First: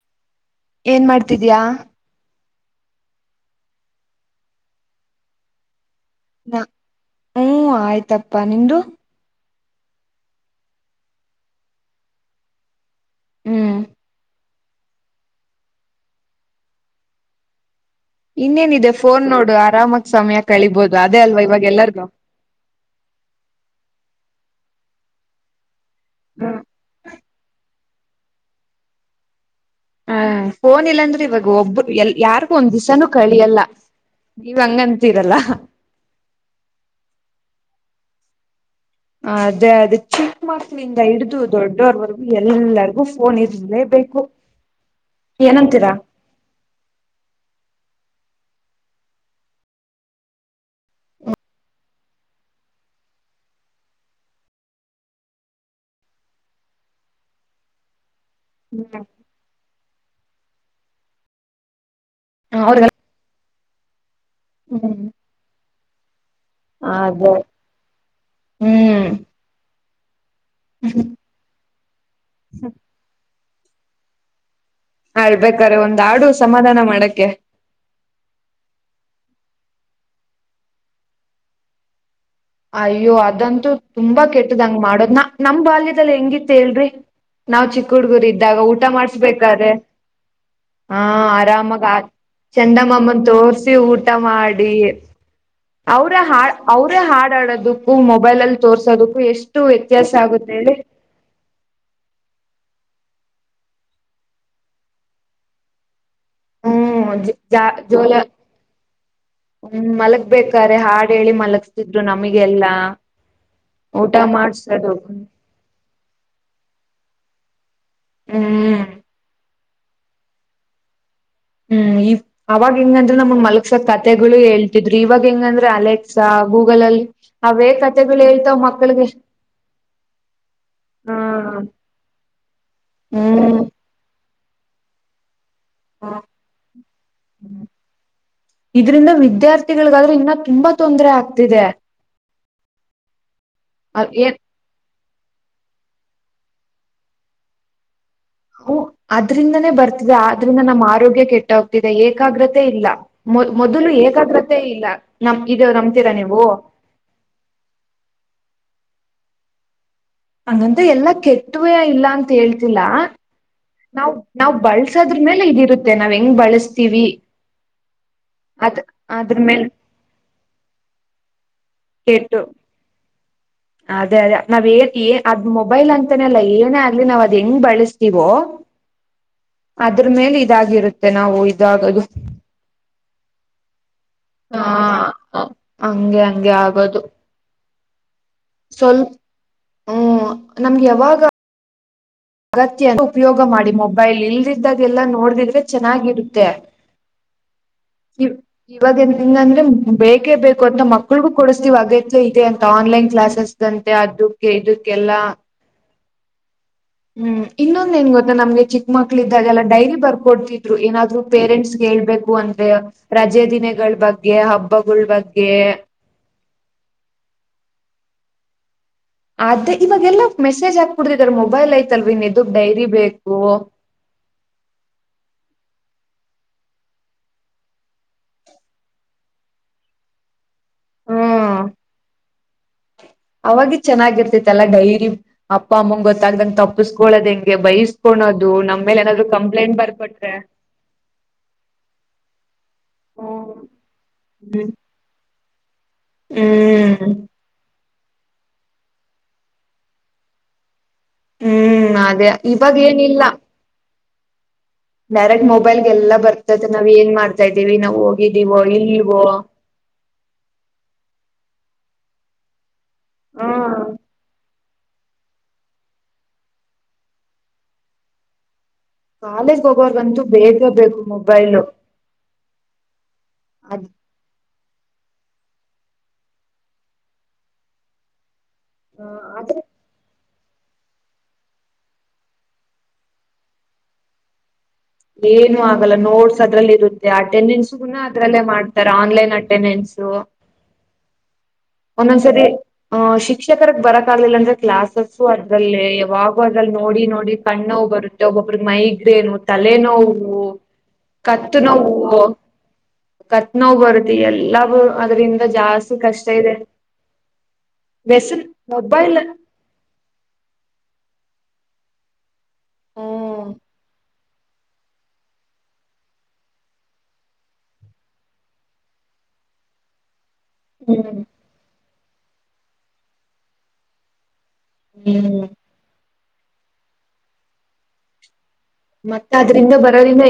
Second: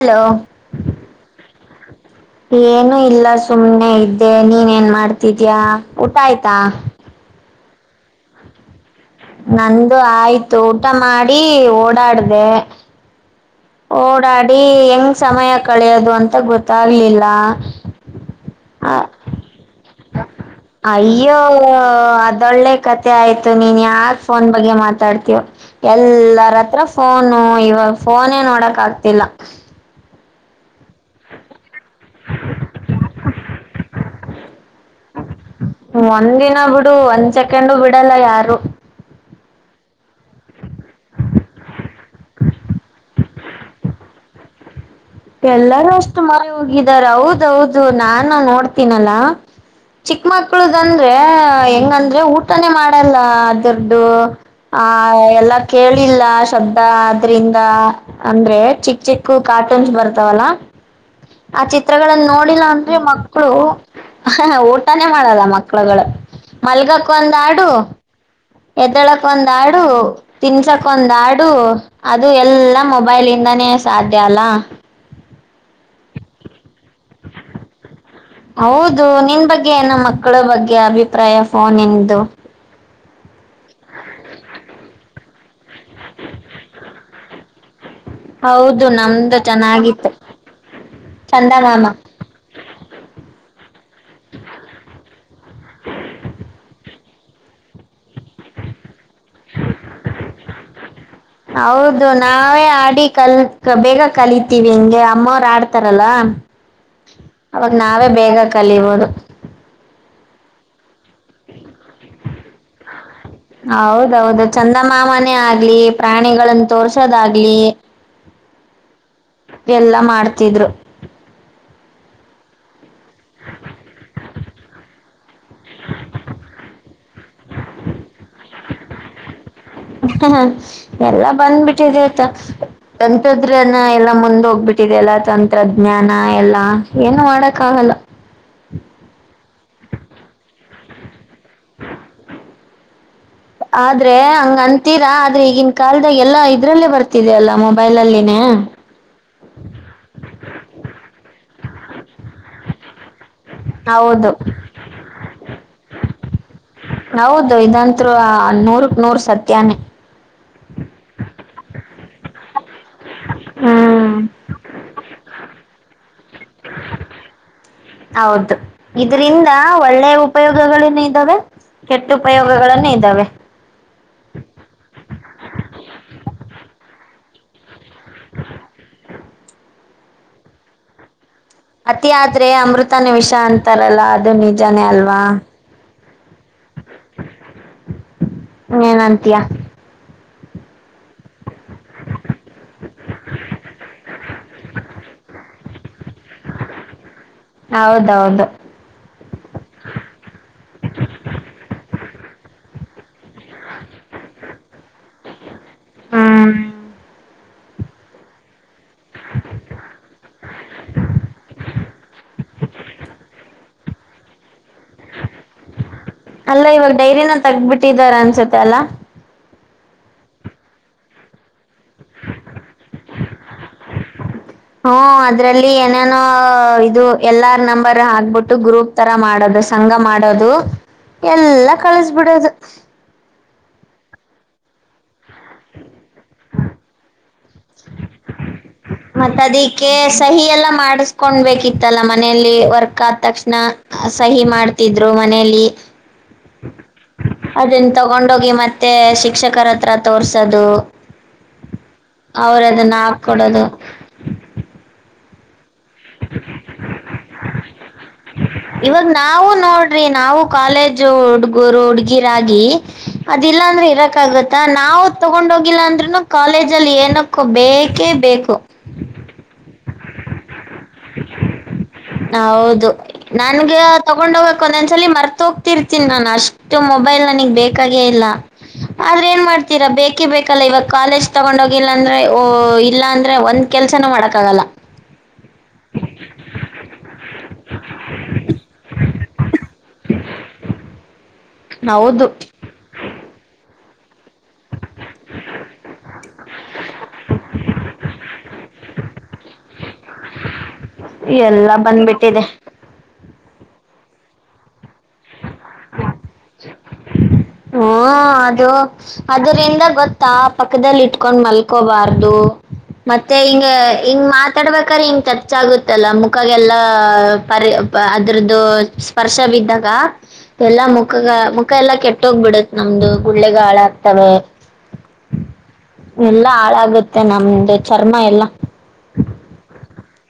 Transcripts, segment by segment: Hello ಏನ್ ಮಾಡ್ತಿದಿಯ ಏನು ಇಲ್ಲ ಸುಮ್ನೆ ಇದ್ದೆ ನೀನ್ ಏನ್ ಮಾಡ್ತಿದಿಯ ಊಟ ಆಯ್ತಾ ಹ್ಮ್ ಆಯ್ತಪ್ಪ ನಿಮ್ದು ನಂದು ಆಯ್ತು ಊಟ ಮಾಡಿ ಓಡಾಡ್ದ ಹ್ಮ್ ಓಡಾಡಿ ಹೆಂಗ್ ಸಮಯ ಕಳಿಯೋದು ಅಂತ ಗೊತ್ತಾಗ್ಲಿಲ್ಲ ಇನ್ನೇನಿದೆ ಫೋನ್ ನೋಡು ಆರಾಮಾಗ್ ಸಮಯ ಕಳಿಬಹುದು ಅದೇ ಅಲ್ವಾ ಇವಾಗ ಎಲ್ಲರಿಗೂ ಅದ್ ಒಳ್ಳೆ ಕಥೆ ಮ ಆಯ್ತು ನೀನ್ ಯಾರ ಫೋನ್ ಬಗ್ಗೆ ಮಾತಾಡ್ತೀಯು ಎಲ್ಲರ್ ಹತ್ರ ಫೋನು ಇವಾಗ್ ಫೋನ್ನೆ ನೋಡಕ್ ಆಗ್ತಿಲ್ಲ ಹ ಫೋನ್ ಇಲ್ಲಾಂದ್ರೆ ಇವಾಗ ಒಬ್ಬರು ಎಲ್ ಯಾರಿಗು ಒಂದ್ ದಿಸ ನೂ ಕಳಿಯಲ್ಲ ನೀವ್ ಹಂಗಂತೀರಲ್ಲ ಒಂದ್ ದಿನ ಬಿಡು ಒಂದ್ ಸೆಕೆಂಡು ಬಿಡಲ್ಲ ಯಾರು ಅದೆ ಅದು ಚಿಕ್ ಮಕ್ಳು ಮಕ್ಕ್ಳುಳಿಂದ ಹಿಡ್ದು ದೊಡ್ಡರ್ವಗು ಎಲ್ಲರಿಗು ಫೋನ್ ಇರ್ಲೇ ಬೇಕು ಎಲ್ಲರೂ ಅಷ್ಟು ಮಾರೆ ಹೋಗಿದಾರೆ ಹೌದೌದು ನಾನು ನೋಡ್ತೀನಲ್ಲ ಚಿಕ್ಕ ಮಕ್ಳದಂದ್ರೆ ಹೆಂಗಂದ್ರೆ ಊಟನೇ ಮಾಡಲ್ಲ ಅದ್ರದು ಆ ಎಲ್ಲ ಕೇಳಿಲ್ಲ ಶಬ್ದ ಆದ್ರಿಂದ ಅಂದ್ರೆ ಚಿಕ್ಕ ಚಿಕ್ಕ ಕಾರ್ಟೂನ್ಸ್ ಬರ್ತಾವಲ್ಲ ಆ ಚಿತ್ರಗಳಲ್ಲಿ ನೋಡಿಲ್ಲ ಅವ್ರಿಗೆಲ್ಲ ಅಂದ್ರೆ ಮಕ್ಕಳು. ಹ ಹ್ಮ್ ಊಟಾನೇ ಮಾಡಲ್ಲ ಮಕ್ಳುಗಳು ಮಲ್ಗಕ್ ಅದೇ ಒಂದ್ ಹಾಡು ಹ್ಮ್ ಎದಳಕ್ ಒಂದ ಹಾಡು ತಿನ್ಸಕ್ ಒಂದ್ ಹಾಡು ಅದು ಎಲ್ಲಾ ಮೊಬೈಲ್ ಎಂದಾನೇ ಸಾಧ್ಯ ಅಲ್ಲ. ಅಳ್ಬೇಕಾರೆ ಒಂದ್ ಹಾಡು ಸಮಾಧಾನ ಮಾಡಕ್ಕೆ ಹೌದು ನಿನ್ ಬಗ್ಗೆ ನ ಮಕ್ಕಳ ಬಗ್ಗೆ ಅಭಿಪ್ರಾಯ ಫೋನ್ ಇಂದು ಅಯ್ಯೋ ಅದಂತೂ ತುಂಬಾ ಕೆಟ್ಟದಂಗ ಮಾಡ್ದ ನ ನಮ್ ಬಾಲ್ಯ ಹೆಂಗಿತ್ತ ಹೇಳರಿ ನಾವ್ ಚಿಕ್ಕ ಹುಡ್ಗುರ್ ಇದ್ದಾಗ ಊಟ ಹೌದು ನಮ್ದು ಮಾಡಸ್ಬೇಕಾದ್ರೆ. ಚೆನ್ನಾಗಿತ್ತು ಹಾ ಆರಾಮಾಗ ಚಂದಮಾಮ ಆ. ಚಂದಮಾಮಾನ ತೋರ್ಸಿ ಊಟ ಮಾಡಿ ಅವರ ಹಾ ಅವ್ರ ಹಾಡು. ಮಾಡೋದಕ್ಕೂ ಮೊಬೈಲ್ ಅಲ್ಲಿ ತೋರ್ಸೋದಕ್ಕೂ ಎಷ್ಟು ವ್ಯತ್ಯಾಸ ಆಗುತ್ತೆ. ಹೌದು ನಾವೇ ಆಡಿ ಕಲ್ಕ್ ಬೇಗ ಕಲಿತೀವಿ ಹೆಂಗೆ ಅಮ್ಮವ್ರು ಆಡ್ತಾರಲ್ಲ. ಹ್ಮ್ ಜಾ ಅವಾಗ ನಾವೇ ಬೇಗ ಕಲಿಬೋದು. ಹ್ಮ ಮಲಗ್ಬೇಕಾರೆೆ ಹಾಡು ಹೇಳಿ ಮಲಗ್ತಿದ್ರು ನಮಗೆಲ್ಲಾ. ಊಟ ಹೌದೌದು ಮಾಡ್ಸದು. ಚಂದಮಾಮನೇ ಆಗ್ಲಿ. ಪ್ರಾಣಿಗಳನ್ನ ತೋರ್ಸೋದಾಗ್ಲಿ. ಹ್ಮ್. ಎಲ್ಲಾ ಮಾಡ್ತಿದ್ರು. ಹ್ಮ್ ಈ. ಅವಾಗ ಹೆಂಗಂದ್ರೆ ನಮ್ಗ್ ಮಲಕ್ಸ ಕತೆಗಳು ಹೇಳ್ತಿದ್ರಿ ಇವಾಗ ಹೆಂಗಂದ್ರೆ ಅಲೆಕ್ಸಾ ಗೂಗಲ್ ಅಲ್ಲಿ. ಅವೇ ಕತೆೆಗಳು ಹೇಳ್ತಾವ ಮಕ್ಳಿಗೆ.. ಹ ಎಲ್ಲಾ ಹ್ಮ್ ಬಂದ್ಬಿಟ್ಟಿದೆ ಆತ ಎಂತದ್ರನ ಎಲ್ಲಾ ಮುಂದ ಹೋಗ್ಬಿಟ್ಟ. ಈಗೆಲ್ಲ ತಂತ್ರಜ್ಞಾನ ಎಲ್ಲ ಏನು ಮಾಡಕ್ ಆಗಲ್ಲ. ಇದ್ರಂದ ವಿದ್ಯಾರ್ಥಿಗಳಿಗಾದ್ರೆ ಇನ್ನ ತುಂಬಾ ತೊಂದರೆ ಆಗ್ತಿದೆ. ಆದ್ರೆ ಏನ್ ಹಂಗಂತ. ಅಂತೀರಾ ಆದ್ರೆ ಈಗಿನ ಕಾಲಲ್ದಾಗ ಎಲ್ಲಾ ಇದ್ರಲ್ಲೇ ಬರ್ತಿದ ಅಲ್ಲ ಮೊಬೈಲ್ ಅಲ್ಲಿನೇ. ಅದ್ರಿಂದನೇ ಬರ್ತಿದೆ ಆದ್ರಿಂದ ನಮ್ಮ್ ಆರೋಗ್ಯ ಕೆಟ್ಟ ಹೋಗ್ತಿದೆ ಏಕಾಗ್ರತೆ ಇಲ್ಲ. ಮೊ ಮೊದಲು ಹೌದು ಏಕಾಗ್ರತೆ ಇಲ್ಲ ನಮ ಇದು ನಂಬ್ತೀರಾ ನೀವು. ಹೌದು ಇದಂತ್ರು ನೂರಕ್ ನೂರ್ ಸತ್ಯಾನೇ. ಹಂಗಂತ ಎಲ್ಲಾ ಕೆಟ್ಟುವೇ ಇಲ್ಲ ಅಂತ ಹೇಳ್ತಿಲ್ಲಾ. [inaudible] ನಾವ್ ನಾವ್ ಬಳಸೋದ್ರ ಮೇಲೆ ಇದಿರುತ್ತೆ ನಾವ್ ಹೆಂಗ್ ಬಳಸ್ತೀವಿ. ಹೌದು ಅದ್ ಅದ್ರ ಇದರಿಂದ ಮೇಲೆ ಒಳ್ಳೆ ಉಪಯೋಗಗಳೇನು ಇದ್ದಾವೆ. ಕೆಟ್ಟ ಕೆಟ್ಟು ಉಪಯೋಗಗಳನ್ನೇ ಇದ್ದಾವೆ.. ಅದೇ ಅದೇ ನಾವ್ ಏನ್ ಏ ಅದ್ ಮೊಬೈಲ್ ಅಂತಾನ ಅಲ್ಲ ಏನೇ ಆಗ್ಲಿ ನಾವ್ ಅದ್ ಹೆಂಗ್ ಬಳಸ್. ತ್ತಿವೋ ಅದ್ರ ಮೇಲೆ ಇದಾಗಿರುತ್ತೆ ನಾವು. ಇದಾಗೋದು ಅತಿ ಆದ್ರೆ ಅಮೃತ ನು ವಿಷ ಅಂತಾರಲ್ಲ. ನಿಜಾನೇ ಅಲ್ವಾ ಹಾ ಹಂಗೆ ಹಂಗೆ ಆಗೋದು. ಸ್ವಲ್ ಏನಂತೀಯ ಹ ನಮ್ಗೆ ಯಾವಾಗ. ಅಗತ್ಯ ಉಪಯೋಗ ಮಾಡಿ ಮೊಬೈಲ್ ಇಲ್ದಿದ್ದಾಗ ಎಲ್ಲಾ ನೋಡದಿದ್ರೆ ಚೆನ್ನಾಗಿರುತ್ತೆ. [inaudible] ಹೌದೌದು. ಇವಾಗ ನ್ಂಗ ಅಂದ್ರೆ ಬೇಕೇ ಬೇಕು ಅಂತ ಮಕ್ಳಗೂ ಕೊಡಿಸತಿವ ಅಗತ್ಯ ಇದೆ ಅಂತ ಆನ್ಲೈನ್ ಕ್ಲಾಸಸ್. ಅಂತೆ ಅದ್ದಕ್ಕೆ ಇದಕ್ಕೆಲ್ಲ. ಹ್ಮ್ ಹ್ಮ್ ಇನ್ನೊಂದ ಏನ್ ಗೊತ್ತ ನಮ್ಗೆ ಚಿಕ್ಕ ಮಕ್ಳ ಇದ್ದಾಗೆಲ್ಲಾ ಡೈರಿ ಬರ್ಕೊಡ್ತಿದ್ರು ಏನಾದ್ರು ಪೇರೆಂಟ್ಸ್ ಹೇಳ್ಬೇಕು. ಕು ಅಂದ್ರೆ ರಜೆ ದಿನಗಳ ಬಗ್ಗೆ ಹಬ್ಬಗಳ ಬಗ್ಗೆ. ಅಲ್ಲ ಇವಾಗ ಡೈರಿನ ತಗದ ಬಿಟ್ಟಿದಾರ ಅನ್ಸತ್ತೆ ಅಲ್ಲಾ. ಅ ಇವಾಗೆಲ್ಲ ಮೆಸೇಜ್ ಹಾಕ್ಬಡತಿದ್ದಾರೆ ಮೊಬೈಲ್ ಐತಲ್ವ ಇನ್ದುಗ್ ಡೈರಿ ಬೇಕು. ಹ್ಮ ಅದ್ರಲ್ಲಿ ಏನೇನೋ ಇದು ಎಲ್ಲಾರ್ ನಂಬರ್ ಹಾಕ್ಬಿಟ್ಟು ಗ್ರೂಪ್. ತರ ಮಾಡೋದು ಸಂಘ ಮಾಡೋದು ಹ್ಮ್ ಎಲ್ಲಾ ಕಳಸ್ಬಿಡೋದು. ಅವಾಗ ಚೆನ್ನಾಗಿರ್ತಿತ್ತಲ್ಲ ಡೈರಿ ಅಪ್ಪ ಅಮ್ಮಂಗ ಗೊತ್ತಾಗದಂಗ ತಪ್ಪಸ್ಕೊಳದ ಹೆಂಗ. ಬಯಸ್ಕೊಳ್ಳೋದು ನಮ್ಮ. ಮತ್ತ ಅದಿಕ್ಕೆ ಸಹಿ ಎಲ್ಲ ಮಾಡಿಸಕೊೊಂಡ್ಬೇಕಿತ್ತಲ್ಲ ಮನೆಯಲ್ಲಿ ವರ್ಕ್ ಆದ ತಕ್ಷಣ. ಹ್ಮ್ ಸಹಿ ಮಾಡ್ತಿದ್ರು ಮನೇೆಯಲ್ಲಿ. ಹ್ಮ್. ಅದನ್ ತಗೊಂಡೋಗಿ ಮತ್ತೆ ಶಿಕ್ಷಕರ ಹತ್ರ ತೋರ್ಸೋದು. ಹ್ಮ್ ಅದೇ ಅವ್ರ ಇವಾಗ ಅದನ್ನ ಹಾಕ್ ಏನಿಲ್ಲ ಕೊಡೋದು. ಡೈರೆಕ್ಟ್ ಮೊಬೈಲ್ಗೆಲ್ಲ ಬರ್ತೈತೆ ನಾವ್ ಏನ್ ಮಾಡ್ತಾ ಇದ್ದೀವಿ ನಾವು. ಇವಾಗ ನಾವು ನೋಡ್. ರಿ ನಾವು ಕಾಲೇಜ್ ಹುಡುಗರು ಹುಡ್ಗಿರಗಿ ಹಾ ಅದಲ್ಲಾ ಅಂದ್ರೆ ಇರಕ್ ಆಗತ್ತ. ನಾವು ತಗೊಂಡ ಹೋಗಿಲ್ಲ ಅಂದ್ರುನು ಕಾಲೇಜ ಅಲ್ಲಿ ಏನಕ್ಕ ಬೇಕೇ ಬೇಕು. ಕಾಲೇಜ ಹೋಗವರ್ಗಂತೂ ಬೇಕೆ ಬೇಕು ಮೊಬೈಲು. ಹೌದು ನನ್ಗೆ. ಅದ್ ತಗೊಂಡ್ ಹೋಗಕ್ ಒಂದೊಂದ್ಸಲಿ ಮರ್ತ ಹೋಗ್ತಿರ್ತೀನಿ ನಾನ್ ಅಷ್ಟು ಮೊಬೈಲ್ ನನಗ್ ಬೇಕಾಗೇ ಇಲ್ಲ. ಆದ್ರೆ ಏನ್ ಮಾಡ್ತೀರಾ ಬೇಕ. ಬೇಕೆ ಬೇಕಲ್ಲ ಇವಾಗ ಕಾಲೇಜ್ ತಗೊಂಡೋಗಿಲ್ಲ ಅಂದ್ರೆ ಇಲ್ಲ ಅಂದ್ರೆ ಒಂದ್ ಕೆಲ್ಸನ ಮಾಡಕ್ಕ ಆಗಲ್ಲ. ಏನು ಆಗಲ್ಲ ನೋಡ್ಸ ಅದ್ರಲ್ಲಿ ಇರುತ್ತೆ. ಅಟೆಂಡೆನ್ಸ್ ಕೂ ಅದ್ರಲ್ಲೇ ಮಾಡ್ತಾರೆ ಆನ್ಲೈನ್ ಅಟೆಂಡೆನ್ಸ್. ಹೌದು ಒಂದೊಂದ್ಸರಿ ಅ ಶಿಕ್ಷಕರ ಬರಕ್ ಆಗ್ಲಿಲ್ಲ ಅಂದ್ರೆ. ಕ್ಲಾಸಸ್ಸು ಅದ್ರಲ್ಲೇ ಯಾವಾಗೂ ಅದ್ರಲ್ಲಿ ನೋಡಿ ನೋಡಿ ಕಣ್ಣ ನೋವ್ ಬರುತ್ತೆ ಒಬ್ಬೊಬ್ರಿಗೆ ಮೈಗ್ರೇನ್. ತಲೆನೋವು ಕತ್ತು ಎಲ್ಲ ನೋವು. ಬಂದ್ಬಿಟ್ಟಿದೆ ಕತ್ ನೋವ ಬರ್ತೆ ಎಲ್ಲರೂ ಅದ್ರಿಂದ ಜಾಸ್ತಿ ಕಷ್ಟ ಇದೆ. ಹ್ಮ ವ್ಯಸನ್ ಅದು ಮೊಬೈಲ್ ಅದರಿಂದ ಗೊತ್ತ. ತಾ ಪಕ್ಕದಲ್ಲಿ ಇಟ್ಕೊಂಡ್ ಮಲ್ಕೋಬಾರ್ದು ಮತ್ತೆ ಹ್ಮ್ ಹಿಂಗ. ಹಿಂಗ ಮಾತಾಡ್ಬೇಕಾದ್ರೆ ಹಿಂ ಚಚ್ಗುತ್ತಲ್ಲ ಮುಖಗೆಲ್ಲ ಪರಿ ಅದರದ್ದು. ಸ್ಪರ್ಶವಿದ್ದಾಗ. ಎಲ್ಲಾ ಮುಖಗ ಮುಖ ಎಲ್ಲಾ ಕೆಟ್ಟೋಗ್ಬಿಡತ್ ನಮ್ದು ಗುಳ್ಳೆಗಾಳಾಗಕ್ತವೆ. ಹ್ಮ್. ಎಲ್ಲಾ ಹಾಳಾಗುತ್ತೆ ನಮ್ದು ಚರ್ಮ ಎಲ್ಲ. ಮತ್ತ ಅದ್ರಿಂದ ಬರೋದ್ರಿಂದ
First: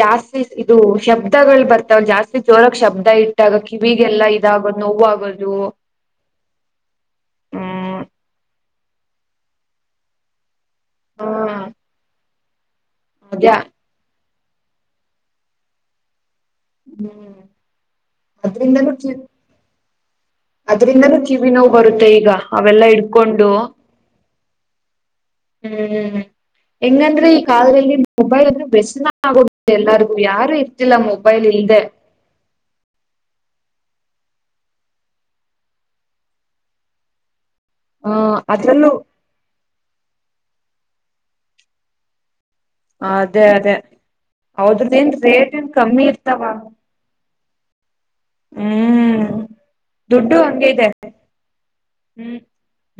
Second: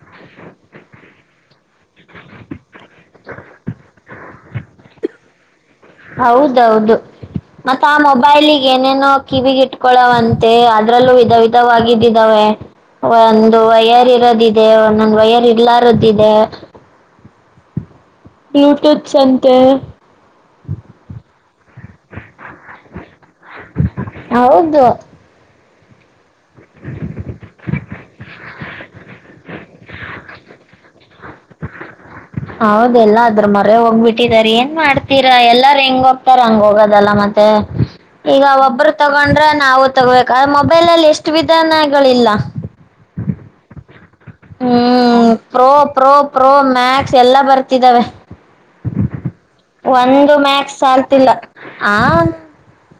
ಜಾಸ್ತಿ ಇದು ಶಬ್ದಗಳು ಬರ್ತಾವ ಜಾಸ್ತಿ. ಜೋರಕ್ ಶಬ್ದ ಇಟ್ಟಾಗ ಕಿವಿಗೆಲ್ಲಾ ಇದಾಗೋದು ನೋವುಾಗೋದು. ಹೌದೌದು ಮತ್ತ ಆ ಹ್ಮ್ ಮೊಬೈಲ್ಗೆ ಏನೇನೋ ಕಿವಿಗೆ ಇಟ್ಕೊಳವಂತೆ. ಅದ್ರಲ್ಲೂ ವಿಧ ವಿಧವಾಗಿದ್ದಿದ್ದಾವೆ ಅದ್ಯಾ ಒಂದು ವಯರ್ ಇರೋದ. ಇದೇ ಒಂದ ಒಂದ ವಯರ್ ಇರ್ಲಾರಧಿದೆ. ಹ್ಮ್. ಬ್ಲೂಟೂತ್ಸ್ ಅಂತು. ಅದ್ರಿಂದಲೂ ಕಿವಿ ನೋವು ಬರುತ್ತೆ ಈಗ ಅವೆಲ್ಲಾ ಇಡ್ಕೊಂಡು. ಹೌದು. ಹ್ಮ್. ಹೆಂಗಂದ್ರೆ ಈ ಕಾಲದಲ್ಲಿ ಮೊಬೈಲ್ ವ್ಯಸನ ಆಗೋ ಎಲ್ಲರಿಗು ಯಾರು ಇರ್ತಿಲ್ಲ ಮೊಬೈಲ್ ಇಲ್ದೆ. ಹೌದಲ್ಲ ಅದ್ರ ಮರೆ ಹೋಗ್ಬಿದ್ದಾರೆ ಏನ್ ಮಾಡ್ತೀರಾ ಎಲ್ಲಾರ ಹೆಂಗ ಹೋಗ್ತಾರ ಹಂಗ ಹೋಗದಲ್ಲ ಮತ್ತೆ. ಹ ಈಗ ಅದ್ರಲ್ಲೂ ಒಬ್ಬರು ತಗೊಂಡ್ರೆ ನಾವು ತಗೋಬೇಕ ಮೊಬೈಲ್ ಅಲ್ಲಿ ಎಷ್ಟು ವಿಧಾನಗಳಿಲ್ಲ. ಅದೇ ಅದೇ. ಅವ್ರದ್ದ ಏನ್ ಹ್ಮ್ ರೇಟ್ ಪ್ರೋ ಏನ್ ಕಮ್ಮಿ ಪ್ರೋ ಇರ್ತಾವ ಪ್ರೋ ಮ್ಯಾಕ್ಸ್ ಎಲ್ಲಾ ಬರ್ತಿದ್ದಾವೆ. ಹ್ಮ್. ಒಂದು ದುಡ್ಡು ಹಂಗೆ ಮ್ಯಾಕ್ಸ್ ಇದೆ ಸಾಲ್ಟಿಲ್ಲ ಆ. ಹ್ಮ್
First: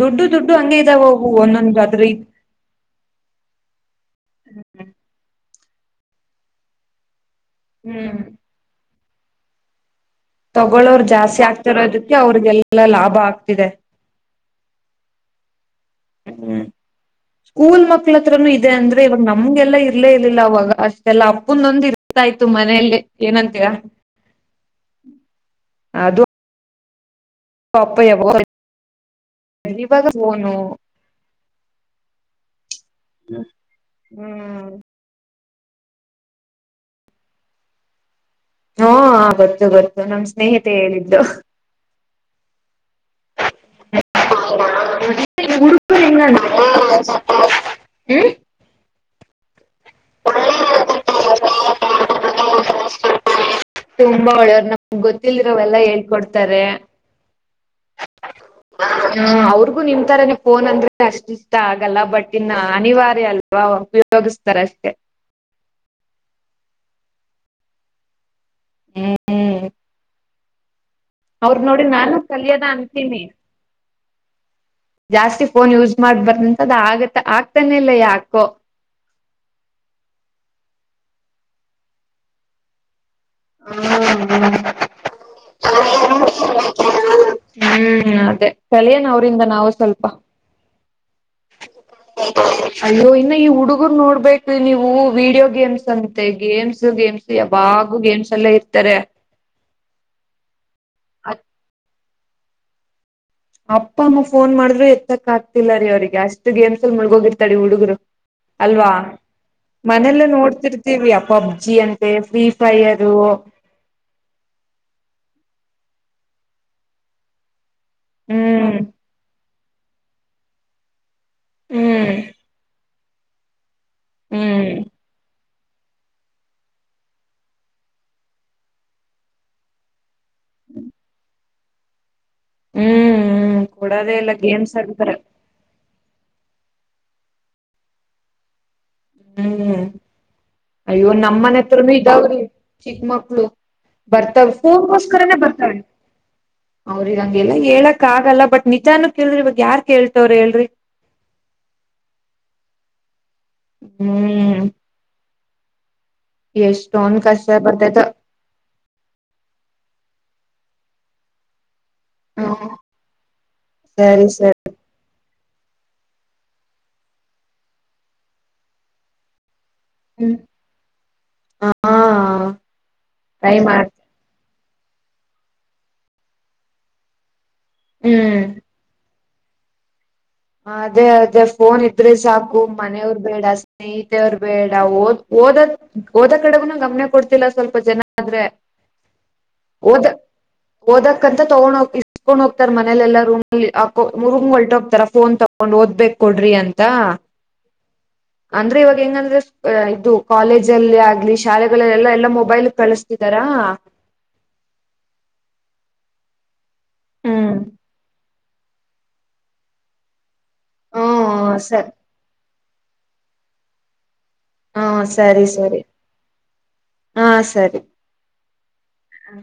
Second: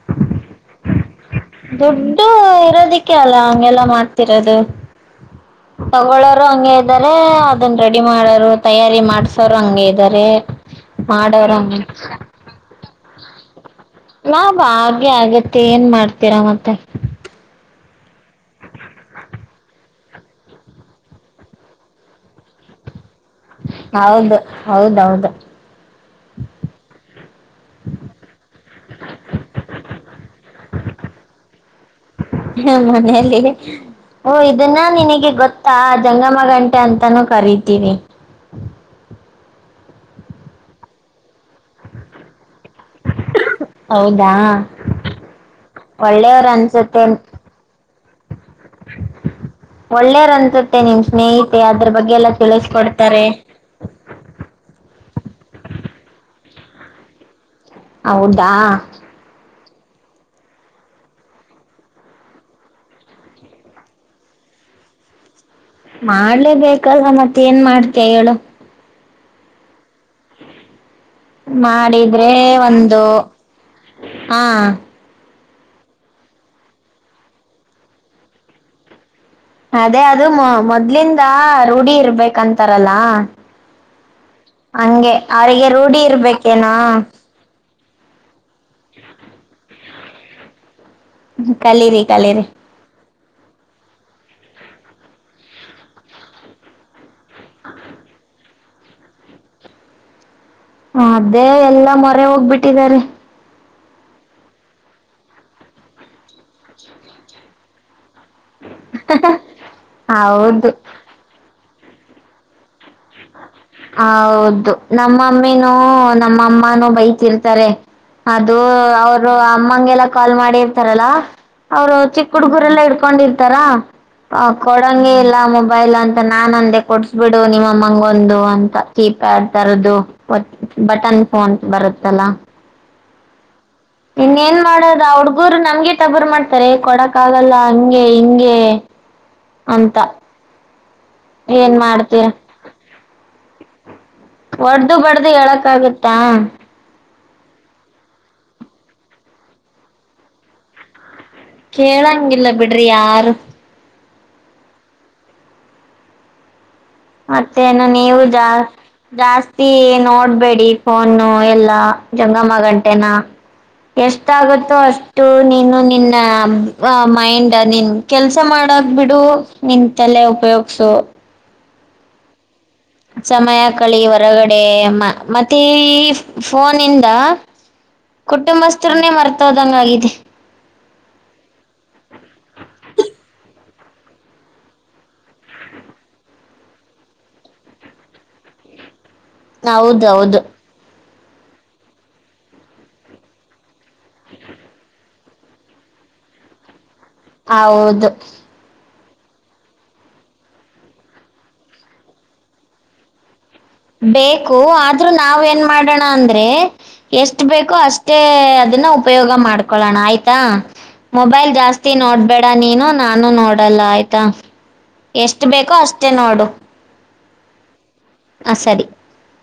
ದುಡ್ಡು ದುಡ್ಡು ಹಂಗೆ ಇದ್ದಾವವು ಒಂದೊಂದು ಗದ್ರಿ ಕೆ ಅಲ್ಲ ಹಂಗೆಲ್ಲ ಮಾಡ್ತಿರೋದು ತಗಳೋರು ಹಂಗೆ ಇದ್ದಾರೆ ಅದನ್ನ ರೆಡಿ ಹ್ಮ್ ಮಾಡೋರು ತಯಾರಿ ಮಾಡಸೋರು ಹಂಗೆ ಇದ್ದಾರೆ ತಗೊಳೋರ್ ಜಾಸ್ತಿ ಮಾಡೋರು ಹಂಗೆ ಆಗ್ತಿರೋದುಕ್ಕೆ ಅವ್ರಿಗೆಲ್ಲಾ ಲಾಭ ಆಗ್ತಿದೆ ಲಾಭ ಆಗೇ ಆಗತೆ ಏನ್ ಮಾಡ್ತೀರಾ ಹ್ಮ್ ಮತ್ತೆ ಸ್ಕೂಲ್ ಮಕ್ಳತ್ರನು ಇದೆ ಅಂದ್ರೆ ಇವಾಗ ನಮ್ಗೆಲ್ಲ ಇರ್ಲೇ ಇರ್ಲಿಲ್ಲ ಅವವಾಗ ಅಷ್ಟೆಲ್ಲ ಅಪ್ಪಂದೊಂದು ಇರ್ ಗಾಯ್ತು ಮನೆಯಲ್ಲಿ ಏನಂತೀರಾ ಹೌದು ಹೌದೌದು ಅದು [unintelligible] ಮನೆಯಲ್ಲಿ ಓ ಹ್ಮ್ ಇದನ್ನ ನಿನಗೆ ಗೊತ್ ಆ ಜಂಗಮ್ಮ ಗಂಟೆ ಅಂತಾನೂ ಕರತೀವಿ ಹಾ ಗೊತ್ತು ಗೊತ್ತು ನಮ್ ಸ್ನೇಹಿತೆ ಹೇಳಿದ್ರು ಹೌದಾ ಹುಡುಗರು ಒಳ್ಳೆಯವರು ಅನ್ಸುತ್ತೆ ಹ್ಮ ಒಳ್ಳೇರ್ ಅನ್ಸುತ್ತೆ ನಿಮ್ ಸ್ನೇಹಿತೆ ಅದ್ರ ಬಗ್ಗೆ ಎಲ್ಲ ತಿಳಿಸ್ಕೊಡ್ತಾರೆ ತುಂಬಾ ಒಳ್ಳೆಯವ್ರ ನಮ್ಗ್ ಗೊತ್ತಿಲ್ರ ಅವೆಲ್ಲಾ ಹೇಳ್ಕೊಡ್ತಾರೆ ಹೌದಾ ಹ್ಮ್ ಅವ್ರಿಗೂ ನಿಮ ತರನೆ ಫೋನ್ ಅಂದ್ರೆ ಅಷ್ಟ ಇಷ್ಟ ಆಗಲ್ಲ ಬಟ್ ಇನ್ನು ಅನಿವಾರ್ಯ ಅಲ್ಲ ಉಪಯೋಗಿಸ್ತಾರ ಅಷ್ಟೇ ಮಾಡ್ಲೇಬೇಕಲ್ವಾ ಮತ್ ಏನ್ ಮಾಡ್ತೀಯ ಹೇಳು ಹ್ಮ್ ಹ್ಮ್ ಅವ್ರ್ ನೋಡಿ ನಾನು ಮಾಡಿದ್ರೆ ಕಲಿಯೋಣ ಒಂದು ಅಂತೀನಿ ಅಂ ಜಾಸ್ತಿ ಫೋನ್ ಯೂಸ್ ಮಾಡ್ಬಾರ್ದ ಅಂತ ಅದ್ ಆಗತ್ತ ಆಗ್ತಾನೆ ಇಲ್ಲ ಯಾಕೋ ಅದೇ ಅದು ಮ ಮೊದ್ಲಿಂದ ರೂಢಿ ಇರ್ಬೇಕಂತಾರಲ್ಲ ಅಂ ಹುಂ ಹಂಗೆ ಅವರಿಗೆ ರೂಢಿ ಇರ್ಬೇಕೇನ ಹ್ಮ್ ಅದೇ ಕಲಿಯನ ಅವ್ರಂದ ನಾವು ಸ್ವಲ್ಪ ಕಲಿರಿ [inaudible] ಅಯ್ಯೋ ಇನ್ನು ಈ ಹುಡುಗರ್ ನೋಡ್ಬೇಕು ನೀವು ವೀಡಿಯೋ ಗೇಮ್ಸ್ ಅಂತೆ ಗೇಮ್ಸ್ ಗೇಮ್ಸ್ ಯಾವಾಗೂ ಗೇಮ್ಸ್ ಅಲ್ಲೆ ಇರ್ತಾರೆ ಆ ಅದೇ ಎಲ್ಲಾ ಮೊರೆ ಹೋಗ್ಬಿಟ್ಟಿದ್ದಾರೆ ಅಪ್ಪ ಅಮ್ಮ ಫೋನ್ ಮಾಡಿದ್ರು ಎತ್ತಕ್ ಆಗ್ತಿಲ್ಲ ರೀ ಅವ್ರಿಗೆ ಅಷ್ಟು ಗೇಮ್ಸ್ ಅಲ್ಲಿ ಮುಳಗೋಗಿತಳ ಹುಡುಗರು ಅಲ್ವಾ ಮನೇಲೆ ಹೌದು ನೋಡ್ತಿರ್ತೀವಿ ಅಪ್ಪ ಅಮ್ಮ ಜಿ ಅಂತೆ ಫ್ರೀಫೈರ್ ಹೌದು ನಮ್ಮಮ್ಮಿನೂ ನಮ್ ಅಮ್ಮಾನೂ ಬೈತಿರ್ರ್ತಾರೆ ಅದು ಹ್ಮ್ ಅವರು ಅಮ್ಮಗೆಲ್ಲ ಕಾಲ್ ಮಾಡಿರ್ತಾರಲ್ಲಾ ಅವರು ಹ್ಮ್ ಚಿಕ್ಕ ಹುಡುಗುರೆಲ್ಲ ಹಿಡ್ಕೊಂಡಿರ್ತಾರ ಹ್ಮ್ ಹ್ಮ್ ಕೊಡಂಗೆ ಇಲ್ಲ ಮೊಬೈಲ್ ಅಂತ ನಾನ್ ಅಂದೆ ಕೊಡ್ಸ್ಬಿಡು ನಿಮ್ಮಂಗ ಒಂದು ಅಂತ ಕೀಪ್ಯಾಡ್ ತರದು ಬಟನ್ ಫೋನ್ ಬರುತ್ತಲ್ಲಾ ಹ್ಮ್ ಕೊಡೋದೇ ಇಲ್ಲ ಇನ್ನ ಏನ್ ಗೇಮ್ಸ್ ಮಾಡೋದ ಆಡ್ತಾರೆ ಅವಡು ರು ನಮ್ಗೆ ತಬರ್ ಮಾಡ್ತಾರೆ ಕೊಡಕ್ ಆಗಲ್ಲ ಹಂಗೆ ಹಿಂಗೆ ಹ್ಮ್ ಅಂತ ಅಯ್ಯೋ ನಮ್ ಮನೆ ಏನ್ ಹತ್ರನು ಮಾಡ್ತೀರ ಇದಾವ್ರಿ ಚಿಕ್ಕ ಮಕ್ಳು ಬರ್ತವ್ ಒಡ್ದು ಬಡ್ದು ಫೋನ್ಗೋಸ್ಕರನೇ ಬರ್ತವೆ ಹೇಳಕ್ಕಾಗುತ್ತಾ ಅವ್ರಿಗ್ ಹಂಗ್ ಹೇಳಕ್ ಆಗಲ್ಲ ಬಟ್ ನಿಜಾನು ತಿಳಿದು ಇವಾಗ ಯಾರ್ ಕೇಳ್ತಾರ್ ಹೇಳ್ರಿ. ಕೇಳಂಗಿಲ್ಲ ಬಿಡ್ರಿ ಯಾರು. ಹ್ಮ್ ಎಷ್ಟೋಂದ್ ಕಷ್ಟ ಮತ್ತೇನು ಬರ್ತೈತ ನೀವು ಜಾ ಜಾಸ್ತಿ ನೋಡ್ಬೇಡಿ ಫೋನು ಎಲ್ಲಾ ಹ್ಮ ಜಂಗಮ್ಮ ಗಂಟೆನ ಎಷ್ಟ ಸರಿ ಸರಿ ಆಗುತ್ತೋ ಅಷ್ಟು ನೀನು ನಿನ್ನ ಮೈಂಡ್ ನಿನ್ ಕೆಲ್ಸ ಮಾಡಕ್ ಬಿಡು ನಿನ್ ತಲೆ ಹ್ಮ್ ಉಪಯೋಗಿಸು ಹಾ ಟ್ರೈ ಸಮಯ ಮಾಡ್ತ ಕಳಿ ಹೊರಗಡೆ ಮ ಮತ್ತೆ ಈ ಫೋನು ಇಂದ. ಹ್ಮ್ ಕುಟುಂಬಸ್ಥರುನೆೇ ಮರ್ತೋದಂಗಾಗಿದೆ. ಅದೇ ಅದೇ ಫೋನ್ ಇದ್ರಿ ಸಾಕು ಮನೆಯವ್ರ ಬೇಡ ಸ್ನೇಹಿತರು ಬೇಡ ಓದ್ ಓದದು ಓದು ಕಡೆಗನು ಗಮನ ಕೊಡ್ತಿಲ್ಲ ಸ್ವಲ್ಪ ಜನ ಆದ್ರೆ. ಹ [unintelligible] ಹೌದೌದು ಓದಕಂತ ತಗೊಂಡ ಹೋಗಿ ಇಸ್ಕೊಂಡ್ ಹೋಗ್ತಾರೆ ಮನೇಲೆಲ್ಲ ರೂಮ್ಲ್ಅಲ್ಲಿ ಹಾಕು ರೂಮ್ ಹೊಲ್ಟ ಹೋಗ್ತಾರೆ. ಫೋನ್ ತಗೊಂಡ್ ಓದ್ಬೇಕ್ ಕೊಡ್ರಿ ಅಂತ. ಹೌದು ಅಂದ್ರೆ ಇವಾಗ ಹೆಂಗಂದ್ರೆ ಇದು ಕಾಲೇಜಲ್ಲಿ ಆಗ್ಲಿ ಶಾಲೆಗಳೆಲ್ಲೆಲ್ಲಾ ಎಲ್ಲಾ ಮೊಬೈಲ್ ಕಳುಸ್ತಿದರ. ಬೇಕು ಆದ್ರೂ ನಾವ ಏನ್ ಮಾಡೋಣ ಅಂದ್ರೆ. ಎಷ್ಟ ಹ್ಮ್ ಬೇಕೋ ಅಷ್ಟೇ ಅದನ್ನ ಉಪಯೋಗ ಮಾಡ್ಕೊಳ್ಳೋಣ ಆಯ್ತಾ. ಮೊಬೈಲ್ ಹ್ಮ ಜಾಸ್ತಿ ಸರಿ ನೋಡ್ಬೇಡ ನೀನು ನಾನು ನೋಡಲ್ಲ ಆಯ್ತಾ. ಹಾ ಎಷ್ಟ್ ಸರಿ ಬೇಕೋ ಸರಿ ಅಷ್ಟೇ ಹಾ ಸರಿ ಹ ಸರಿ ಹಾ